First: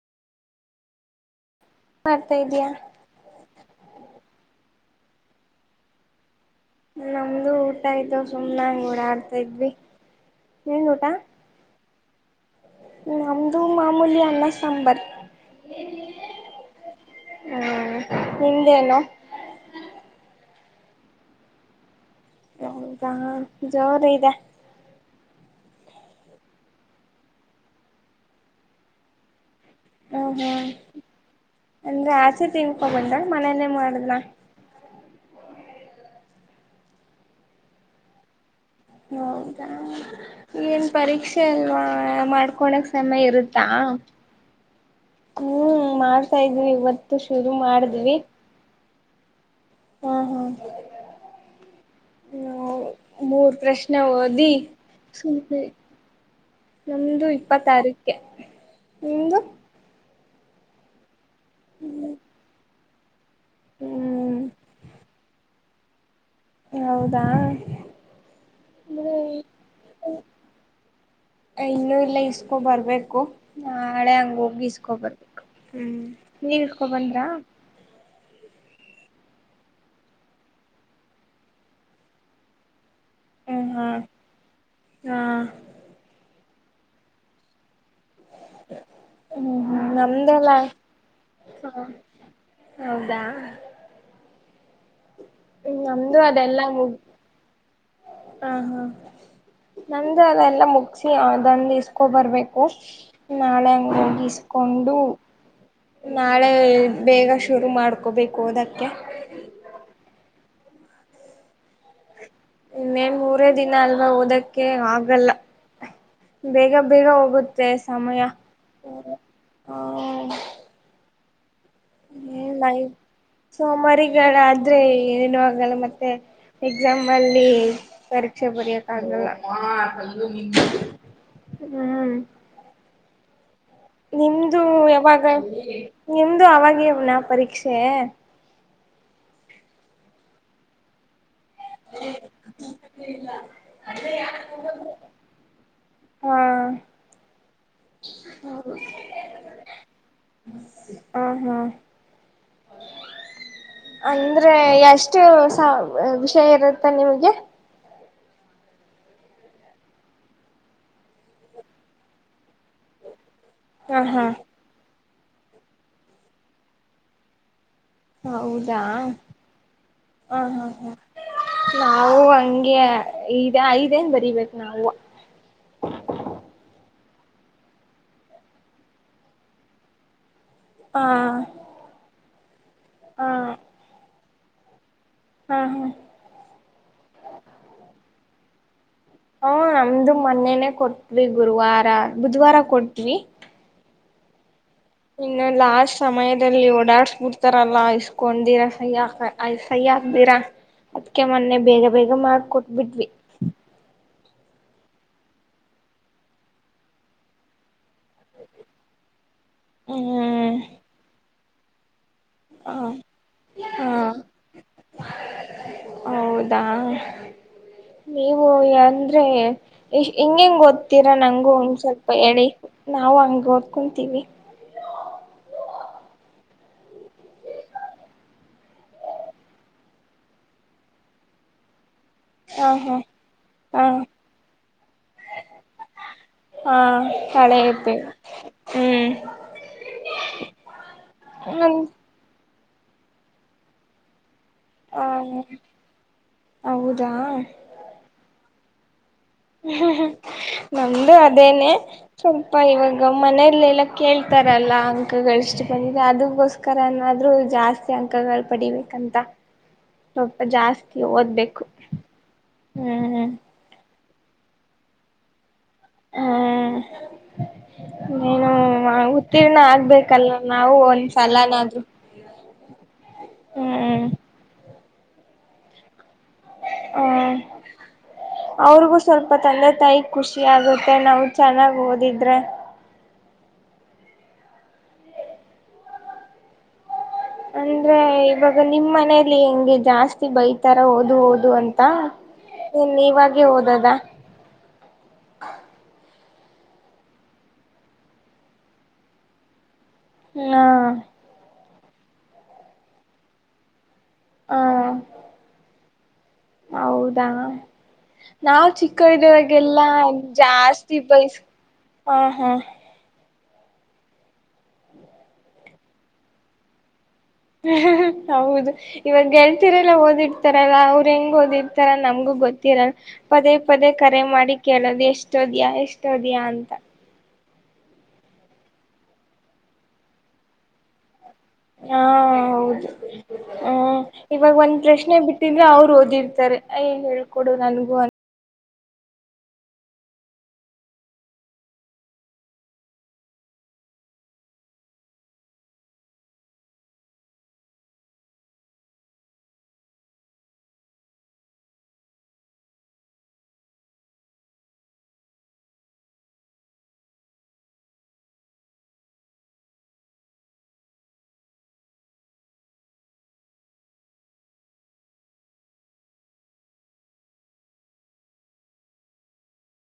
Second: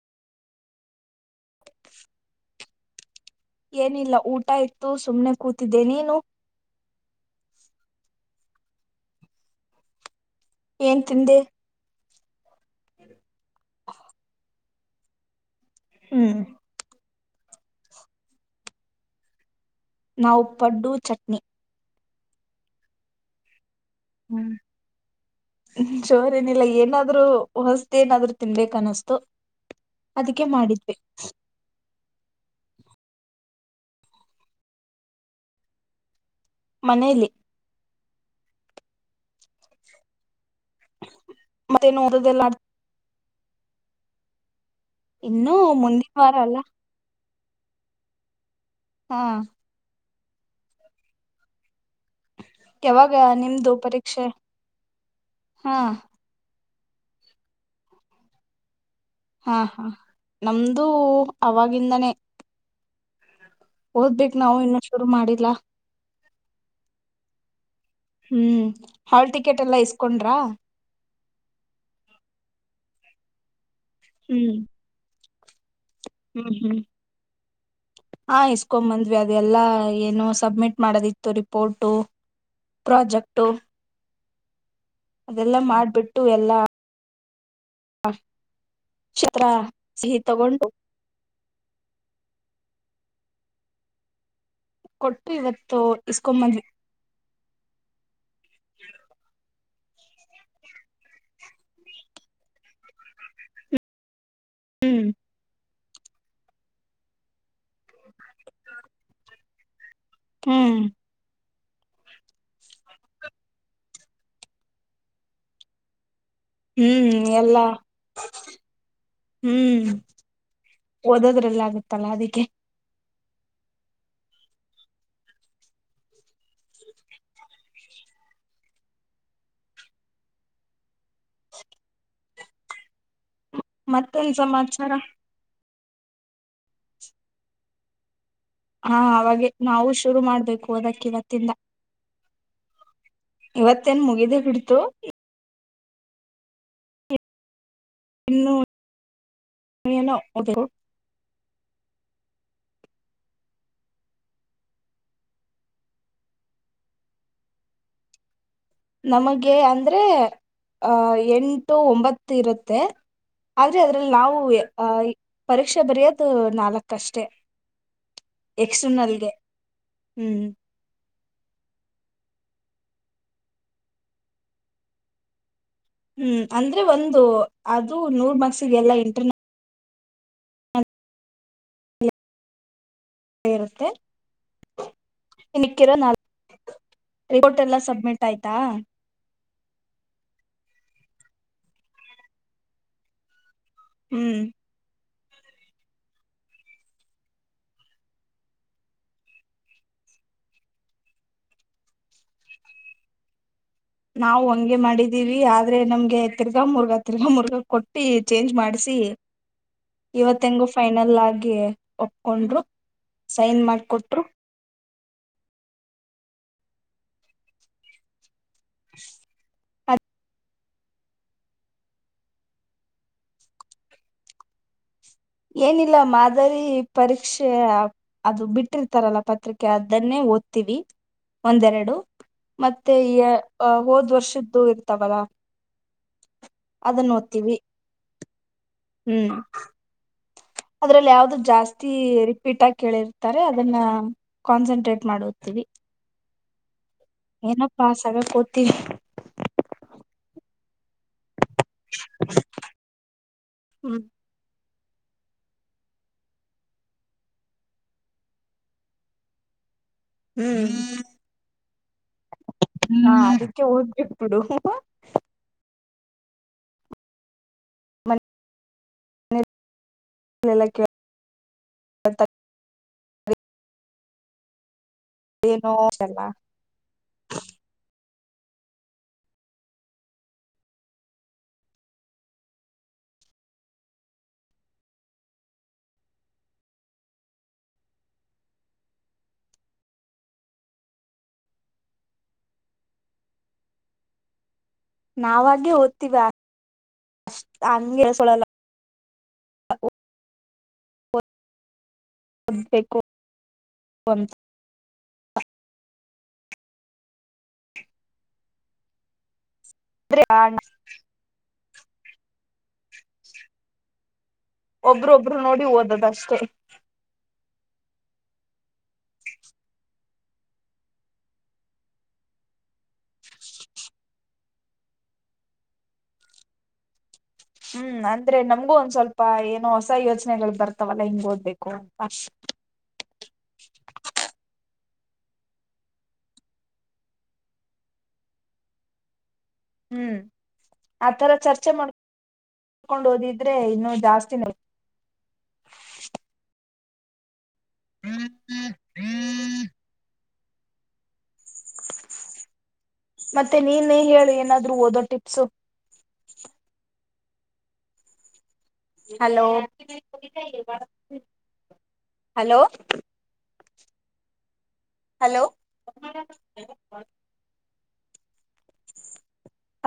ಮಾಡ್ತಾ ಇದೀಯಾ ಏನಿಲ್ಲ ಊಟ ಆಯಿತು ತು ಸುಮ್ನೆ ಕುತ್ತಿದೆ ನೀನು ನಮ್ದು ಊಟ ಆಯ್ತು ಸುಮ್ನ ಹಂಗೆ ಓಡಾಡ್ತ ಇದ್ವಿ ನಿಂದ್ ಏನ್ ಊಟ ತಿಂದೆ. ನಮ್ದು ಮಾಮೂಲಿ ಅನ್ನ ಸಾರು ಸಾಂಬಾರ ಹ್ಮ್. ಹ್ಮ್ ನಿಂದೇನು. ನಾವು ಪಡ್ಡು ಚಟ್ನಿ ನಂದ ಜೋರ ಇದೆ. ಜೋರ ಏನಿಲ್ಲ ಏನಾದ್ರು ಹೊಸ್ತ ಏನಾದ್ರು ತಿನ್ಬೇಕ ಅನ್ಸುತು. ಹ ಹ್ಮ ಅಂದ್ರೆ ಆಚೆ ತಿನ್ನಕೊಂಡ ಬಂದ್ರ. ಮನೇಲಿ ಮಾಡಿದೆ ಮನೇಲಿ. ಹೌದಾ. ಏನ್ ಪರೀಕ್ಷೆ ಅಲ್ವಾ ಮತ್ತೇನು ಓದದೆಲ್ಲ ಮಾಡ್ಕೊಳಕ್ ಸಮಯ ಇರುತ್ತೆ ಹಾ ಇನ್ನು ಹ್ಮ್ ಮುಂದಿನ ವಾರ ಮಾಡ್ತಾ ಅಲ್ಲ ಇದ್ವಿ ಇವತ್ತು ಶುರು ಮಾಡಿದ್ವಿ. ಹಾ. ಹ್ಮ ಹಾ. ಯಾವಾಗ ಮೂರ್ ನಿಮ್ದು ಪ್ರಶ್ನೆ ಪರೀಕ್ಷೆ ಓದಿ ಸುಮ್ನೆ ಹಾ. ನಮ್ದು ಇಪ್ಪತ್ತಾರಕ್ಕೆ. ನಿಮ್ದು ಹಾ ಹಾ ನಮ್ದು. ಅವಾಗಿಂದನೇ. ಓದ್ಬೇಕ ಹ್ಮ್ ನಾವು ಇನ್ನುೂ ಶುರು ಮಾಡಿಲ್ಲಾ. ಹೌದಾ ಹ್ಮ್ ಹಾಲ್ ಟಿಕೆಟ್ ಎಲ್ಲ ಇಸ್ಕೊಂಡ್ರಾ. ಇನ್ನು ಇಲ್ಲ ಇಸ್ಕೊಂಡು ಬರ್ಬೇಕು. ನ ನಾಳೆ ಹಂಗ ಹ್ಮ್ ಹೋಗಿ ಈಸ್ಕೊಂಡು ಬರ್ತೇನಿ. ಹ್ಮ್ ಹ್ಮ್ ನೀವು ಹ್ಮ್ ಇಸ್ಕೊಂಡು ಬಂದ್ರಾ. ಹಾ ಇಸ್ಕೊಂಡ್ ಬಂದ್ವಿ ಅದೆಲ್ಲಾ ಏನು ಸಬ್ಮಿಟ್ ಮಾಡೋದಿತ್ತು ರಿಪೋರ್ಟು. ಪ್ರಾಜೆಕ್ಟ್ ಹ್ಮ್ ಹಾ ಹಾ ಅದೆಲ್ಲಾ ಮಾಡ್ಬಿಟ್ಟು ಎಲ್ಲಾ. ಚಿತ್ರ ಹ್ಮ್ ಹ್ಮ್ ಸಿಹಿ ನಮ್ದಲ್ಲ ತಗೊಂಡು ಹ ಹೌದಾ ಕೊಟ್ಟು ಹ್ಮ ಇವತ್ತು ನಮ್ದು ಇಸ್ಕೊಂಬಂದ್ವಿ. ಅದೆಲ್ಲಾ ಮುಗಿದಿದೆ ಹಾ ಹ ನಂದ್ದ ಅದೆಲ್ಲ ಮುಗಸಿ ಅದಂದು ಇಸ್ಕೊ ಬರ್ಬೇಕು ನಾಳೆ ಹಂಗ ಹೋಗಿ ಇಸ್.... ಒಂದು ಹ್ಮ್ ನಾಳೆ ಬೇಗ ಶುರು ಮಾಡು. ಹೋಗ್ಬೇಕು ಓದಾಕೆ ಹ್ಮ್. ಇನ್ನೇನ್ ಮೂರೇ ದಿನ ಅಲ್ವಾ ಓದಕ್ಕೆ ಆಗಲ್ಲ. ಬೇಗ ಬೇಗ ಹ್ಮ್ ಎಲ್ಲಾ ಹೋಗುತ್ತೆ ಸಮಯ ಹ. ಓದದ್ರಲ್ಲಿ ಆ ತಲಾದಿಗೆ ಸೋಮಾರಿಗಾದ್ರೆ ಏನು ಆಗಲ್ಲ ಮತ್ತೆ ಎಕ್ಸಾಮ ಅಲ್ಲಿ ಪರೀಕ್ಷೆ ಬರೆಯಕ್ ಆಗಲ್ಲ ಹ್ಮ್ ಮತ್ತೇನ್ ನಿಮ್ದು ಸಮಾಚಾರ ಯಾವಾಗ ನಿಮ್ದು ಆವಾಗೇನಾ ಪರೀಕ್ಷೆ ಹಾ ಅವಾಗೆ ನಾವು ಶುರು ಮಾಡ್ಬೇಕು ಓದಕ್ಕೆ ಇವತ್ತು. ಇಂದ ಇವತ್ತೇನ್ ಮುಗಿದೇ ಬಿಟ್ಟಿತು ಹಾ. ಇನ್ನು ಏನೋ ಓಡ್ಬೇಕು ಹ ಹಾ ಅಂದ್ರೆ ಎಷ್ಟು ವಿಷಯ ಇರುತ್ತ ನಿಮ್ಗೆ ನಮಗೆ ಅಂದ್ರೆ ಅಹ ಎಂಟು ಒಂಬತ್ತು ಇರುತ್ತೆ ಹ ಆದ್ರೆ ಹ ಅದ್ರಲ್ಲಿ ಹಾ ನಾವು ಆಹ ಪರೀಕ್ಷೆ ಬರೆಯೋದು ನಾಲ್ಕಷ್ಟೆ. ಹೌದಾ ಹ ಹ್ಮ್ ಹಾ ಹ ನವು. ನಂಗೆ ಐದೆನ್ ಬರಿಬೇಕು ನಾವು ಹ್ಮ್ ಅಂದ್ರೆ ಒಂದು ಅದು ನೂರ್ ಮಾರ್ಕ್ಸಿಗೆ ಎಲ್ಲ ಇಂಟರ್ನಲ್.. ಹಾ ಹಾ ಏನಂತೆ ಹಾ ಹಾ ಮಿಕ್ಕಿರೋ ನಾಲ್ಕು ರಿಪೋರ್ಟ್ ಎಲ್ಲ ಸಬ್ಮಿಟ್. ಊಟ ಆಯ್ತಾ ಹಾ ನಮ್ದು ಮೊನ್ನೆನೆೇ ಕೊಟ್ವಿ ಗುರುವಾರ ಬುಧ್ವಾರ ಕೊಡ್ತೀವಿ ಹ್ಮ್ ಇನ್ನು ಲಾಸ್ಟ್ ಸಮಯದಲ್ಲಿ ಓಡಾಡ್ಸ್ಬಿಡ್ತಾರಲ್ಲ ಇಸ್ಕೊಳ್ಳದೆ ಸಹಿ ಹಾಕ ಸಹಿಹಾಕ್ದಿರಾ ಅದ್ಕ ಮೊನ್ನೆ ಬೇಗ ಬೇಗ ಮಾಡಿಕೊಟ್ಟಿದ್ವಿ ನಾವು ಹಂಗೆ ಮಾಡಿದೀವಿ ಆದ್ರೆ ನಮ್ಗೆ ತಿರ್ಗಾ ಮುರ್ಗಾ ತಿರ್ಗಾ ಮುರ್ಗಾ ಕೊಟ್ಟ... ಈ ಚೇಂಜ್ ಮಾಡ್ಸಿ ಇವತ್ತ ಹ್ಮ್ ಹೆಂಗು ಫೈನಲ್ ಆಗಿ ಎಯೇ ಒಪ್ಕೊಂಡ್ರು ಹ ಸೈನ್ ಹಾ ಮಾಡಿಕೊಟ್ರು. ಹೌದಾ ನೀವು. ನೀವು ಅಂದ್ರೆ ಅದ್ ಹಿಂಗ ಹೆಂಗ್ ಗೊತ್ತ್. ತೀರ ನಂಗು ಒಂದ್ ಸ್ವಲ್ಪ ಹೇಳಿ ನಾವು ಹಂಗ ಓದ್ಕೊಂತೀವಿ. ಏನಿಲ್ಲ ಮಾದರಿ ಪರೀಕ್ಷೆ ಅದು ಬಿಟ್ಟಿರ್ತಾರಲ್ಲ ಪತ್ರಿಕೆ ಅದನ್ನೇ ಓದ್ತೀವಿ ಒಂದೆರಡು. ಹಾ ಮತ್ತೆ ಹಾ ಈ ಹಾ ಹೋದ್ ವರ್ಷದ್ದು ಇರ್ತಾವಲ್ಲ ಹಾ ಅದನ್ನ ಓದ್ತೀವಿ. ಹಳೆಯದ್ದೆ ಹ್ಮ್ ಅದ್ರಲ್ಲಿ ಯಾವ್ದ ನನ್ ಜಾಸ್ತಿ. ರಿಪೀಟ್ ಕೇಳಿರ್ತಾರೆ ಅದನ್ನ. ಕಾನ್ಸಂಟ್ರೇಟ್ ಮಾಡುತ್ತೀವಿ. ಹೌದು [inaudible] ಏನ ಪಾಸಾಗಕೊ ತ್ತಿ ಹ್ಮ್ ಹ ನಮ್ದು ಅದೇನೆ ಸ್ವಲ್ಪ ಇವಾಗ ಮನೇಲೆಲ್ಲ ಕೇಳ್ತಾರಲ್ಲ. ಅಂಕಗಳ ಇಷ್ಟು ಬಂದಿದೆ ಅದಕ್ಕೋಸ್ಕರನ್ನಾದ್ರು ಜಾಸ್ತಿ ಅಂಕಗಳು ಪಡಿಬೇಕಂತ ಸ್ವಲ್ಪ ಜಾಸ್ತಿ ಓದ್ಬೇಕು ಹಾ ಹ್ಮ್ ಅದಕ್ಕೆ [unintelligible] ಹ್ಮ್ ಏನು ಮನೆಲೆಲ್ಲ ಉತ್ತೀರ್ಣ ಆಗ್ಬೇಕಲ್ಲ ನಾವು ಒಂದ್ ಸಲನಾದ್ರು ಕೇಳ್ತಾರೆ ಹ್ಮ್ ಏನೋ [unintelligible] ಹ್ಮ ಅವ್ರಿಗೂ ಸ್ವಲ್ಪ ತಂದೆ ತಾಯಿ ಖುಷಿ ಆಗುತ್ತೆ ನಾವು ಚೆನ್ನಾಗ್ ಓದಿದ್ರೆ. ಅಂದ್ರೆ ಇವಾಗ ನಿಮ್ ಮನೇಲಿ ಹೆಂಗೆ ಜಾಸ್ತಿ ಬೈತಾರ ಓದು ಓದು ಅಂತ ಇನ್ ಇವಾಗೆ ಓದದ ನಾವಾಗೆ ಓದ್ತಿೀ ಷ್ಟ ಆಲ್ಲ ಸೋಳ ಹ್ಮ ಹ ಬೇಕ ಹ ಹೌದಾ ನಾ್ ಚಿಕ್ಕ ವ್ದ ಗೆಲ್ಲ ಅಂದ್ರೆ ಜಾಸ್ತಿ ಪೈಸ್ ಹಾ ಹಾ ಒಬ್ರೊಬ್ರು ನೋಡಿ ಓದದಷ್ಟೆ ಹೌದು ಇವಾಗ ಗೆಳ್ತಿರಲ್ಲ ಓದಿಡ್ತಾರಲ್ಲ ಅವ್ರ ಹೆಂಗ್ ಓದಿರ್ತಾರ ನಮ್ಗೂ ಗೊತ್ತಿರಲ್ಲ ಪದೇ ಪದೇ ಕರೆ ಮಾಡಿ ಕೇಳೋದು್ ಎಷ್ಟೋದ್ಯಾ ಎಷ್ಟೋದ್ಯಾ ಅಂತ ಹ್ಮ್ ಅಂದ್ರೆ ನಮ್ಗೂ ಒಂದ್ ಸ್ವಲ್ಪ ಏನೋ ಹೊಸ ಯೋಚನೆಗಳು ಬರ್ತಾವಲ್ಲಾ ಹಿಂಗೋದ್ ಹಾ ಹೌದು ಹ್ಮ ಇವಾಗ ಒಂದ್ ಪ್ರಶ್ನ ಪ್ರಶ್ನೆ ಬಿಟ್ಟಿದ್ರೆ ಅವ್ರು ಓದಿರ್ತಾರೆ ಯಏನ್ ಹೇಳ್ಕೊಡು ನನ್ಗೂ ಅಂತ ಹ್ಮ್ ಆತರ ಚರ್ಚೆ ಮಾಡ್ಕೊಂಡ್ ಓದಿದ್ರೆ ಇನ್ನು ಜಾಸ್ತಿನ ಹ್ಮ್ ಹ್ಮ್ ಮತ್ತೆ ನೀನೇ ಹೇಳು ಏನಾದ್ರು ಓದೋ ಟಿಪ್ಸು ಹಲೋ ಹಲೋ ಹಲೋ